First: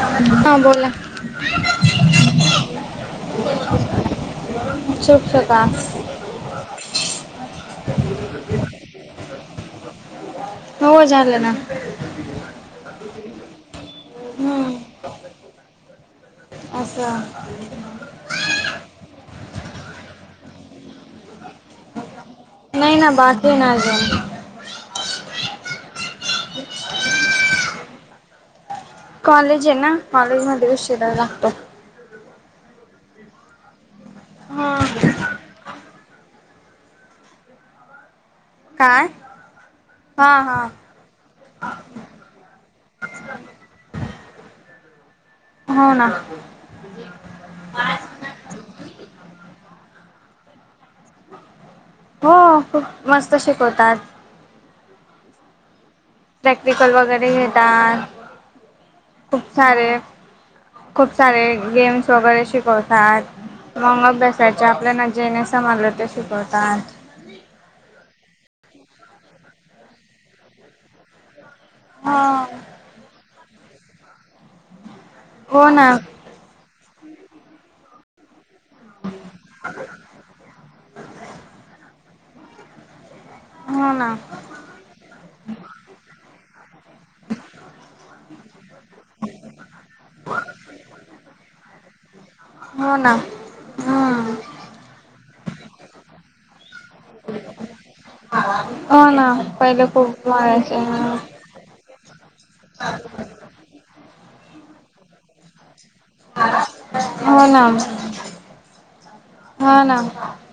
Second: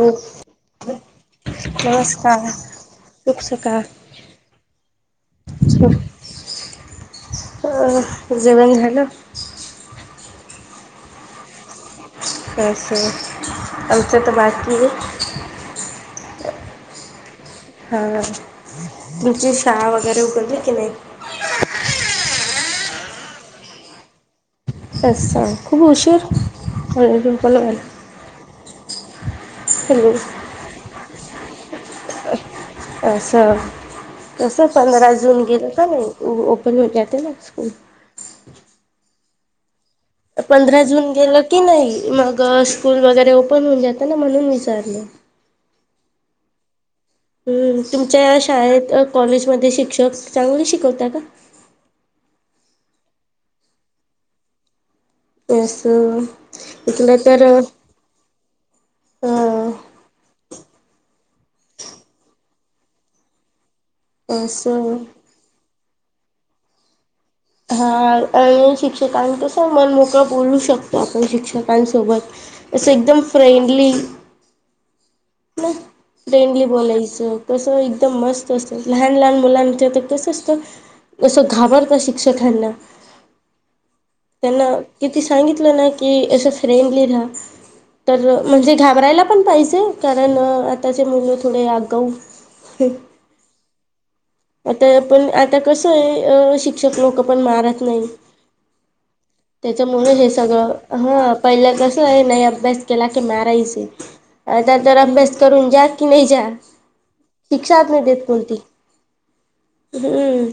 हो हा बोला. [unintelligible] शोभत का? जेवन झालं? हो झालं ना. असस त्यालच तर बाकी आहे. अच्छा हा तुमची शाळा वगैरे उघडली की नाही? नाही ना बाातही ना घ असं खूप उशीर दर [unintelligible] कॉलेज आहे ना कॉलेज मध्ये वि शिरायला लागतो. असं कस पंधरा जून गेलं का नाही. ओपन हो जात ना स्कूल, काय? हा हा पंधरा जून गेलं की नाही, मग स्कूल वगैरे ओपन होऊन जात ना म्हणून विचारलं! [unintelligible] हो ना हम् तुमच्या शाळेत कॉलेजमध्ये शिक्षक चांगले शिकव, हो खूप मस्त शिकवतात. येस प्रॅक्टिकल वगैरे घेतात अ खूप सारे खूप सारे गेम्स वगैरे शिकवतात. मंग अभ्यासाचे असं आपल्यालाजे नाही समज ते शिकवतात. हा आणि शिक्षकां कस मनमोकळा बोलू शकतो. आपण शिक्षक, सोबत अस एकदम फ्रेंडली, ना फ्रेंडली बोलायचं कस एकदम मस्त लहान लहान मुलांच तर तसंच असं घाबरत शिक्षकांना, हो ना त्यांना किती सांगितलं, ना कि असं फ्रेंडली राहा तर म्हणजे घाबरायला पण पाहिजे, कारण आताचे मुलं थोडे आगाऊ. हो ना हम्म आता पण आता कसं आहे अ शिक्षक लोक पण मारत नाही. [unintelligible] त्याच्या पहिले मुळ खूप हे मारायचे सगळं हा, पहिल्या क नाही अभ्यास केला की माराच आता, तर अभ्यास करून जात. की नाही जा हो ना शिक्षाच नाही देत कोणती. हो ना हम्म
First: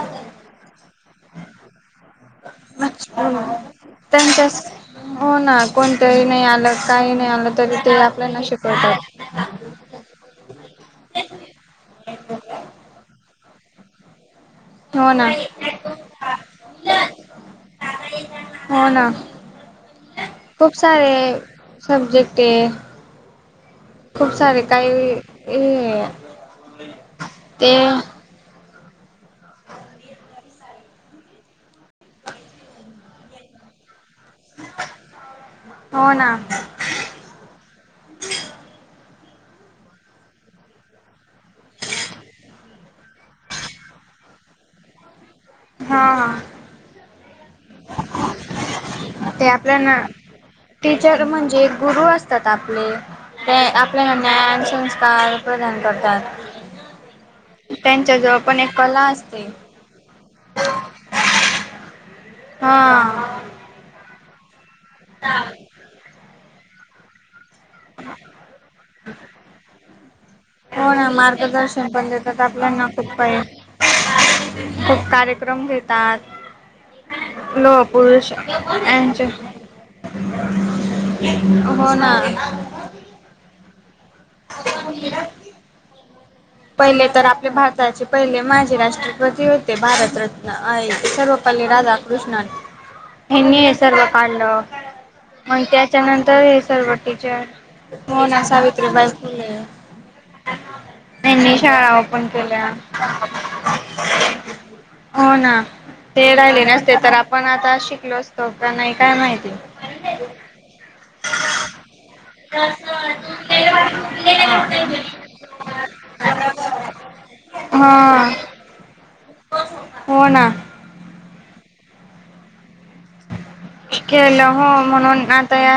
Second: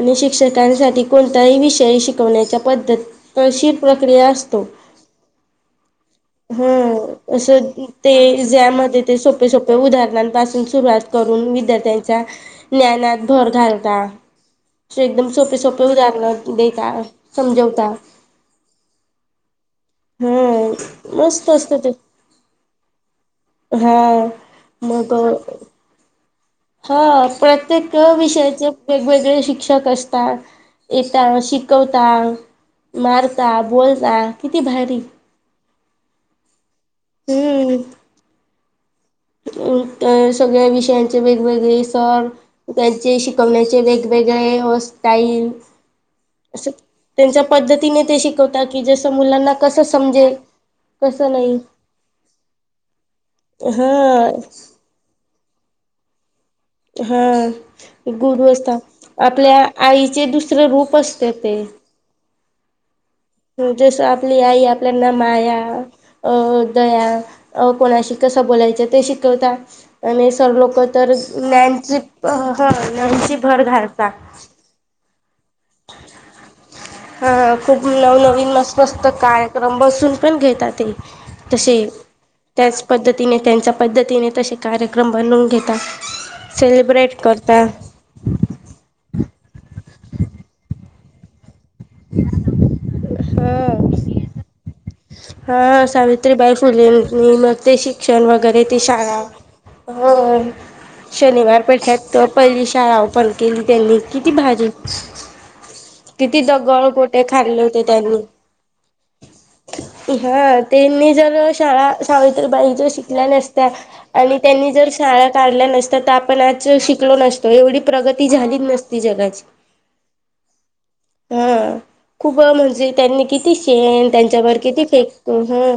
आणि शिक्षकांसाठी कोणताही विषय शिकवण्याच्या पद्धती, तशीर प्रक्रिया असतो. त्यांच्याच हो ना कोणतरी नाही हा आलं काही नाही अस आलं तरी ते आपल्याना ज्या मध्ये ते शिकवतात सोपे सोपे उदाहरण! सुरुवात करून विद्यार्थ्यांच्या ज्ञनात भर घालता. हो ना एकदम सोपे सोपे उदाहरण देता समजवता, हो ना खूप सारे हम्म मस्त असतं ते सबजेक्ट आहे. हा खूप सारे काही मग हे, हा ते प्रत्येक विषया वेगवेगळे शिक्षक असतात, येेत शिकवता मारता बोलता, किती बाहेरी. हो ना हम्म अ सगळ्या विषयांचे वेगवेगळे सर त्यांचे शिकवण्याचे वेगवेग, व स्टाईल हा अस त्यां, पद्धतीने ते शिकवता की जस हा ते मुलांना कसं आपल्याना समजेल. टीचर कसं नाही म्हणजे गुरु असतात आपले ते, आपल्या हा ज्ञान संस्कार प्रदान करतात. हा त्यांच्याजवळ गुरु पण असत एक कला असते आपल्या आईचे दुसर रूप असते ते, [unintelligible] हा. जसं आपली आई आपल्याना माया अ दया अ कोणाशी कसं बोलायचं ते शिकवता आणि सर लोक हो ना तर मार्गदर्शन ज्ञानची पण देतात हा आपल्याना खूप ज्ञान ची काही भर घालतात. उपक्रम घेतात. हा लोह खूप पुरुष नवनवीन मस मस्त यांचे कार्यक्रम बसून पण घेतातेय तसे हो ना त्याच पद्धतीने त्यांच्या पद्धतीने तसे कार्यक्रम बनवून घेता पहिले सेलिब्रेट तर आपले करता भारताचे पहिले माझे राष्ट्रपती होते भारतरत्न अय सर्व पल्ली राधा कृष्णन हेनी सर्व काढलं मग हा त्याच्यानंतर सावित्रीबाई हे सर्व फुलेंनी टीचर मग ते शिक्षण हो ना वगैरे ती सावित्रीबाई शाळा फुले होय. यांनी शनिवार शाळा पेठत ओपन पहिली केल्या शाळा ओपन केली त्यांनी किती भारी. हो ना ते किती राहिले दगड नसते तर गोटे आपण खाल्ले आता होते शिकलो त्यांनी असतो का नाही काय माहिती. हा त्यांनी जर शाळा सावित्रीबाई जर शिकल्या नसत्या आणि त्यांनी जर शाळा काढल्या नसत्या तर आपण आज शिकलो नसतो एवढी हा प्रगती झालीचं नसती जगाची. हो ना. हा खूप म्हणजे त्यांनी किती शेण केलं त्यांच्यावर हो किती म्हणून फेकतो आता ह. या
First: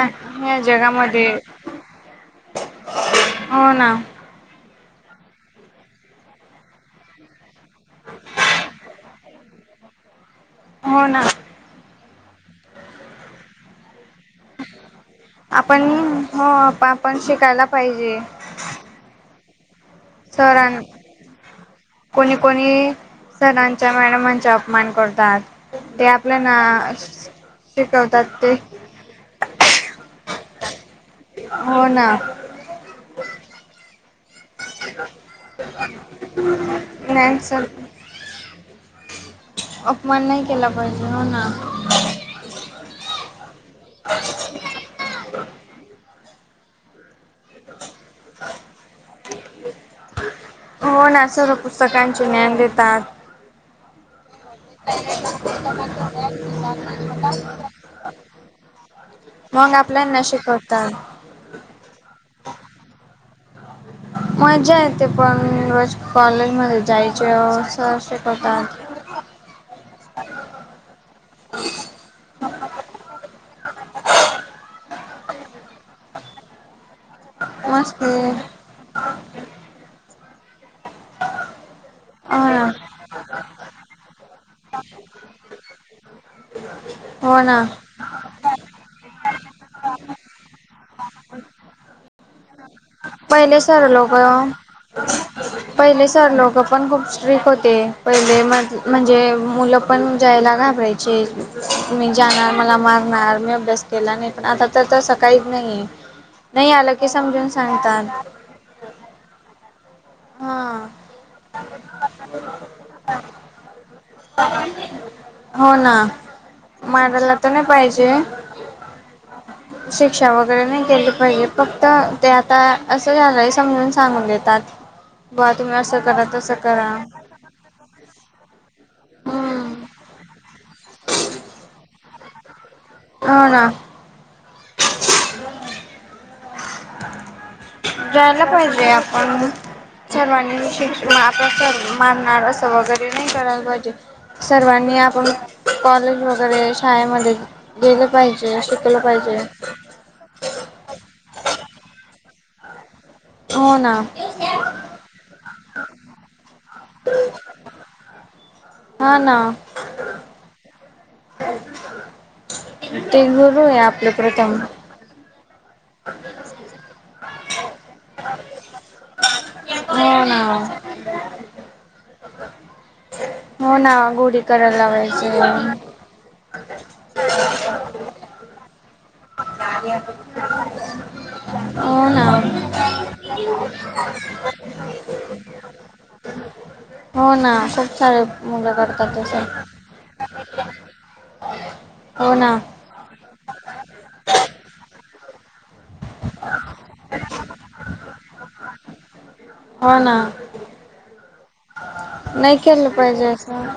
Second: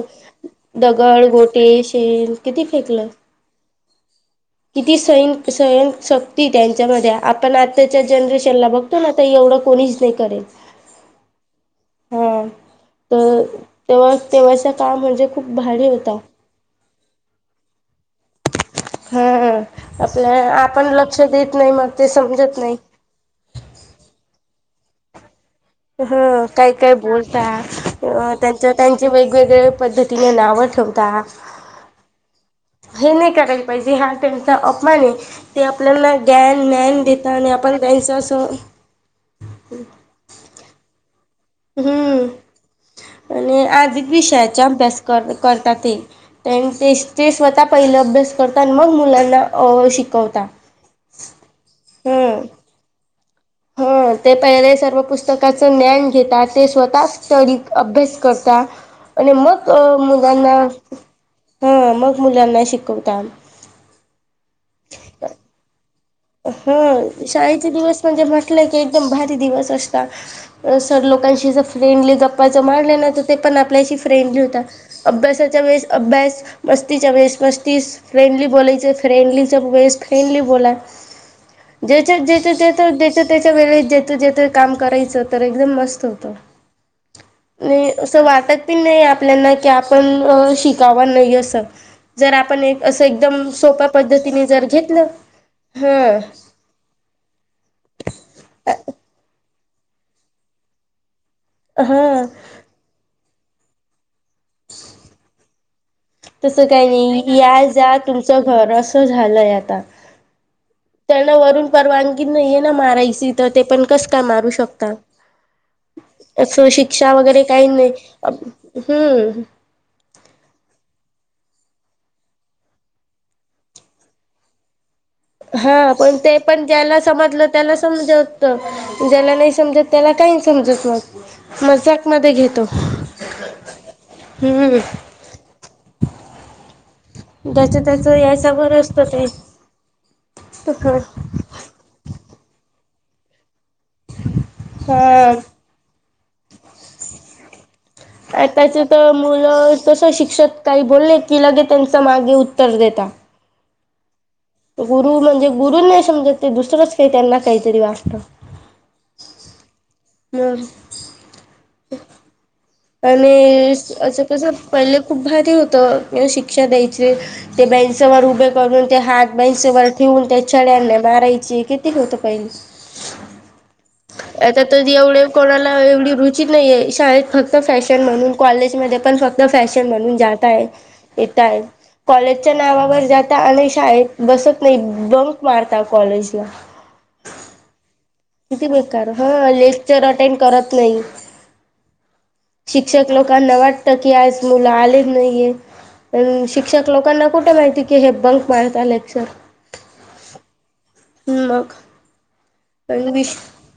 या जगामध्ये दगड गोटे शेण किती फेकलं? हो ना. किती सइन सयन शक्ती त्यांच्यामध्ये आपण आत्ताच्या जनरेशनला बघतो ना आता एवढं कोणी नाई करेल. हो ना. हा तर तेव्हा तेव्हाचा काळ म्हणजे खूप आपण भारी होता. हो आपण शिकायला पाहिजे हा. आपल्या सरां आपण लक्ष देत नाही मग ते कोणी समजत नाही. मान करतात. ते ह आपल्याना काय काय बोलता शिकवतात अ ते त्यांच्या त्यांचे वेगवेगळ पद्धती त्यांना नाव ठेवता. हो ना. हे नाही करायला पाहिजे हा त्यां अपमान ये ते आपल्याला ज्ञान ज्ञान देत नाही आणि सर आपण त्यांच असं अपमान नाही केला पाहिजे. हो ना हम्म आणि आधिक विषयाचा अभ्यास कर करतातेय त्यां ते ते स्वतः पहिला अभ्यास करता आणि मग मुलांना अ शिकवता. हो ना सर्व पुस्तकांचे ज्ञान देतात. हा. ते पहिले सर्व पुस्तकाचं ज्ञान घेतात ते स्वतः स्टडी अभ्यास करता आणि मग अ आपल्याना मुलांना शिकवतात हा मग मुलांना शिकवता. मजा येते पण रज हा शाळेचे दिवस म्हणजे म्हटलंय की शिकवतात एकदम भारी दिवस अस सर लोकांशी जर फ्रेंडली गप्पा ज मारलं ना तर ते पण आपल्याशी फ्रेंडली होता. अभ्यासाच्या वेळेस अभ्यास मस्ती ज्यावेळेस मस्तीस मस्त फ्रेंडली हो बोलायच फ्रेंडली ज वेस फ्रेंडली बोला. ज्याच्यात जेथ ना जेथ जच्या त्याच्या वेळेत जेथ जेथ काम करायचं तर एकदम मस्त होतं. हो ना. नाही असं वाटत पण नाही आपल्याना की आपण शिकावा नाही असं जर आपण एक असं एकदम पहिले सर सोप्या लोक पद्धतीने जर घेतलं पहिले हां सर लोक पण खूप स्ट्रिक होते पहिले म म्हणजे मुलं पण जायला घाबरायची मी हां जाणार मला मारणार. मी अभ्यास केला नाही पण आता तर तसं काहिच नाहीेये. तसं काही नाही या जा तुमचं घर असं झालंय आता. हा त्यांना वरून परवानगी नाहीये ना मारायची तर ते पण कस काय मारू शकता. हो ना असं शिक्षा मारायला वगैरे तर काही नाही पाहिजे अप हूं. केलं पाहिजे फक्त ते आता असं झालंय समजून सांगून देतात. बुवा तुम्ही हा असं पण करा ते तसं पण करा ज्याला समजलं त्याला समजवत ज्याला नाही हम्म. समजत त्याला काही समजत मग मजाकमध्ये घेतो. हो ना हूं हूं! ज्याच त्याच जायला याच्यावर पाहिजे असत ते आपण. सर्वांनी शिक्ष आपल सर्व मानणार असं वगैरे नाही करायला पाहिजे. सर्वांनी आपण हा. कॉलेज वगैरे शाळेमध्ये गेलं पाहिजे असे. आता मुलं तसं शिक्षक काही बोलले की, लगे त्यांचं मागे उत्तर देता. हो ना गुरु म्हणजे गुरु नाही समजत ते दुसरंच काही त्यांना काहीतरी वाटत. हा ना. मग [unintelligible] ते गुरु आणि आहे आपले असं कस प्रथम पहिले खूप भारी होत किवा शिक्षा द्याय ते बेंच व उभे करून ते हात बेंच वर हो ठेवून ना त्या छड्यांनी मारायची की किती होत पाहिल. हो ना गोडी आता करायला तरी एवढ्या लावायचे कोणाला, एवढी रुची नाहीये शाळेत. फक्त फॅशन म्हणून कॉलेज म पण फक्त फॅशन म्हणून जाताय येताय हो ना कॉलेजच्या नावावर जात आणि शा ब त नाही बंक मारता कॉलेजला. हो ना खूप सार किती बेकार ह लेक्चर, अटेंड करत नाही. हो ना शिक्षक लोकां ना वाटतं की आज मुलं आले नाहीये. पण शिक्षक लोकांना कुठे माहिती की हे बंक मारत आले सर हो ना. मग. नाही केलं पाहिजे असं.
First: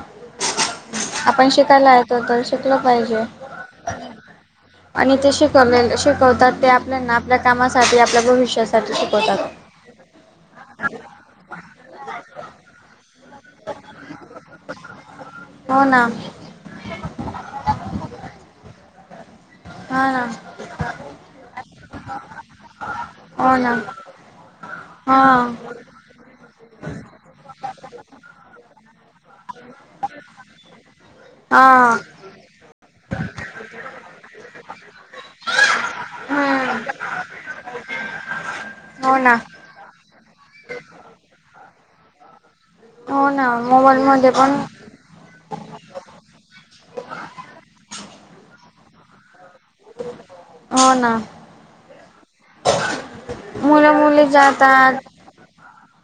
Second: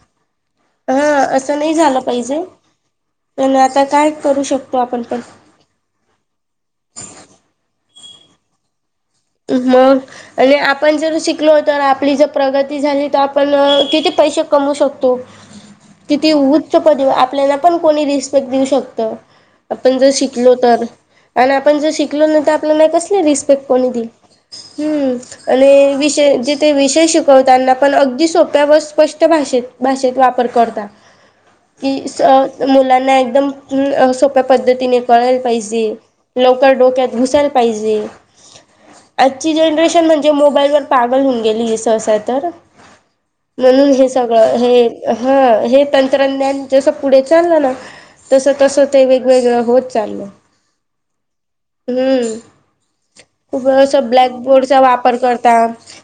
ह! आपण शिकायला येतो, तर शिकल पाहिजे पण आता काय करू शकतो आपण आणि पण ते शिकवलेल शी तात ते आपल्याना, आपल्या कामासाठी, आपल्या भविष्यासाठी. शिकवतात मग आणि आपण जर शिकलो तर आपली जर प्रगती झाली, तर आपण किती पैसे कमू शकतो. हो ना किती उच्च पदी, आपल्याला पण कोणी रिस्पेक्ट देऊ शकत. आपण जर हा ना शिकलो तर, आण आपण जर शिकलो नई तर आपल्याना कसली हो रिस्पेक्ट ना कोणी दिईल. हा हूं आणि विशे जे ते विषय शिकवताना पण अगदी सोप्या व स्पष्ट भाषेत, भाषेत वापर करता. की हा स मुला एकदम सोप्या पद्धतीने कळायला पाहिजे. लवकर हम्म डोक्यात घुसायला पाहिजे. हो ना आजची जनरेशन म्हणजे मोबाईल वर पागल होऊन गेली सहसा तर. हो ना. म्हणून हे मोबाईलमध्ये पण सगळं हे ह हे तंत्रज्ञान जस पुढे चाललं ना. तस, तसं ते वेगवेगळं होत चालल हूं. हो ना खूप मुलं अस मुली ब्लॅकबोर्ड चा जातात वापर करता,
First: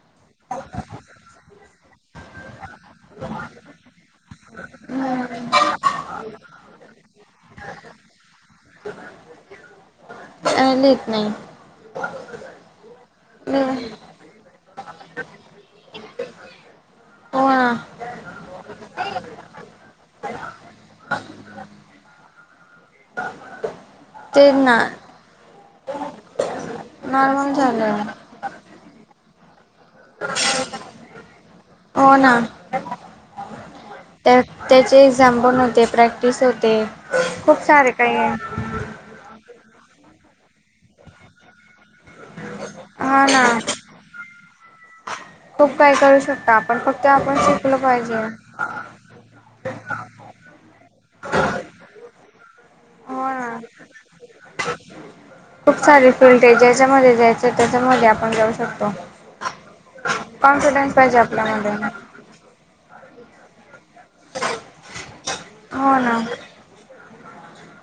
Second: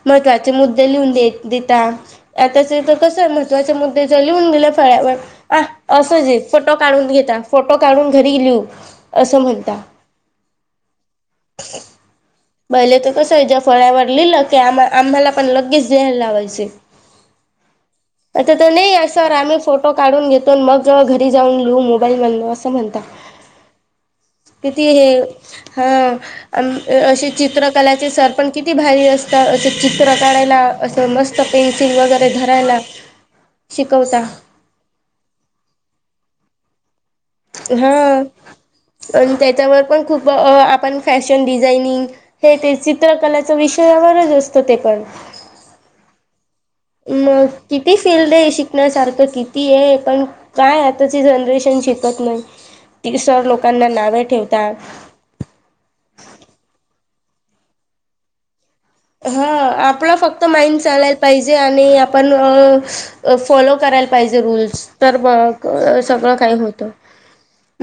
महत्त्वाचे मुद्दे लिहून देत देता, आताच तर कस महत्वाचे मुद्दे जर लिहून दिेले फळ्यावर हम्म आ असंच ये फोटो काढून घेता, फोटो काढून घरी लिहू, असं म्हणता. अ लिहीत नाही. पहिले तर कसं आहे, ज्या लिह- फळ्यावर लिहिलं की आम्हा आम्हाला पण लगेच लिहायला लावायचे. हा! आता त नही अ सर आम्ही फोटो काढून घेतो, मग घरी जाऊन लिहू मोबाईल मधन असं म्हणता. [unintelligible] तेच किती ना हे हा अस नॉर्मल झालं चित्रकलाचे सर पण कि, किती भारी असतात, असं चित्र काढायला असं मस्त पेन्सिल हो वगैरे ना धरायला, शिकवता त्या त्याचे एक्झाम पण होते प्रॅक्टिस होते. खूप सारे हा काही आहे आणि त्याच्यावर पण खूप आपण फॅशन डिझाइनिंग, हे ते हा ना चित्रकलाच्या विषयावरच असतं ते पण. खूप काही करू शकतो आपण फक्त आपण मग शिकलो किती पाहिजे फिल्ड आहे. शिकण्यासारखं किती, ती आहे पण काय आताची जनरेशन शिक, नाही हो तिसर ना लोकांना नावे ठेवत. खूप सारी फिल्ड आहे. ज्याच्यामध्ये जायचें त्याच्यामध्ये आपण जाऊ शकतो. हा आपला फक्त माइंड कॉन्फिडन्स चालायला पाहिजे. आपल्यामध्ये आणि आपण, फॉलो करायला पाहिजे, रूल्स तर मग हो ना सगळं काही होतं.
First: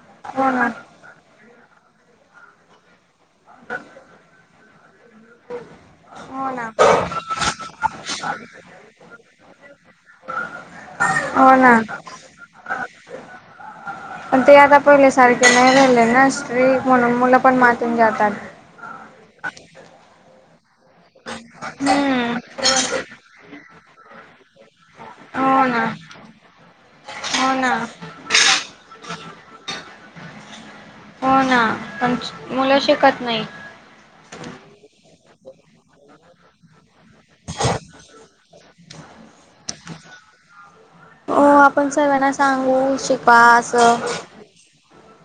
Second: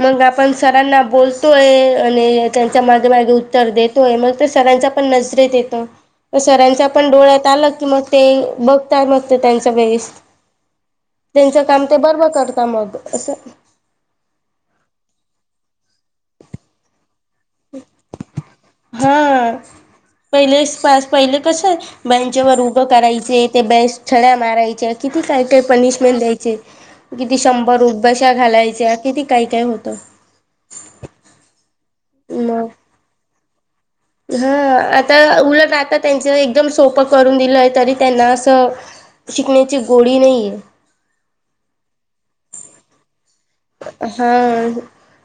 मग हो आपण ना सरांना बोलतोय, आणि त्यांच्या मागे मागे उत्तर देतोय मग ते सगळ्यांचा पण नजरेत येतो. हो ना सरांच्या पण डोळ्यात आलं की मग ते बघतात मग ते त्यांचा परीस, हो त्यांचं ना काम ते बर्बर करत मग असं. पण ते आता पहिले सारखे नाही राेले ना्री म्हणून मुलं पण मातून जातात. हा पहिले पहिले कस आहे हम्म बँचेवर, करायचे ते बेस छड्या मारायचे किती काही हो ना पनिशमेंट द्यायचे. किती हो शंभर ना उठबशा घालायच्या किती काय काय होतं. मग मुला शिकत नाही. हा आता उलट राहता त्यांच एकदम सोप, करून दिलं तरी त्यांना अस शिकण्याची गोडी नाही. हो आपण सर्वना सांगू शिकवा असं, हा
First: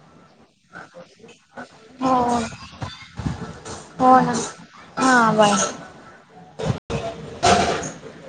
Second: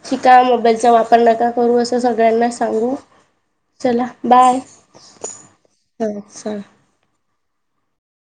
शिका मोबाईलचा वापर नका करू असं हो सगळ्यांना सांगू, चला हो ना. बाय हां बाय. ह चला [unintelligible]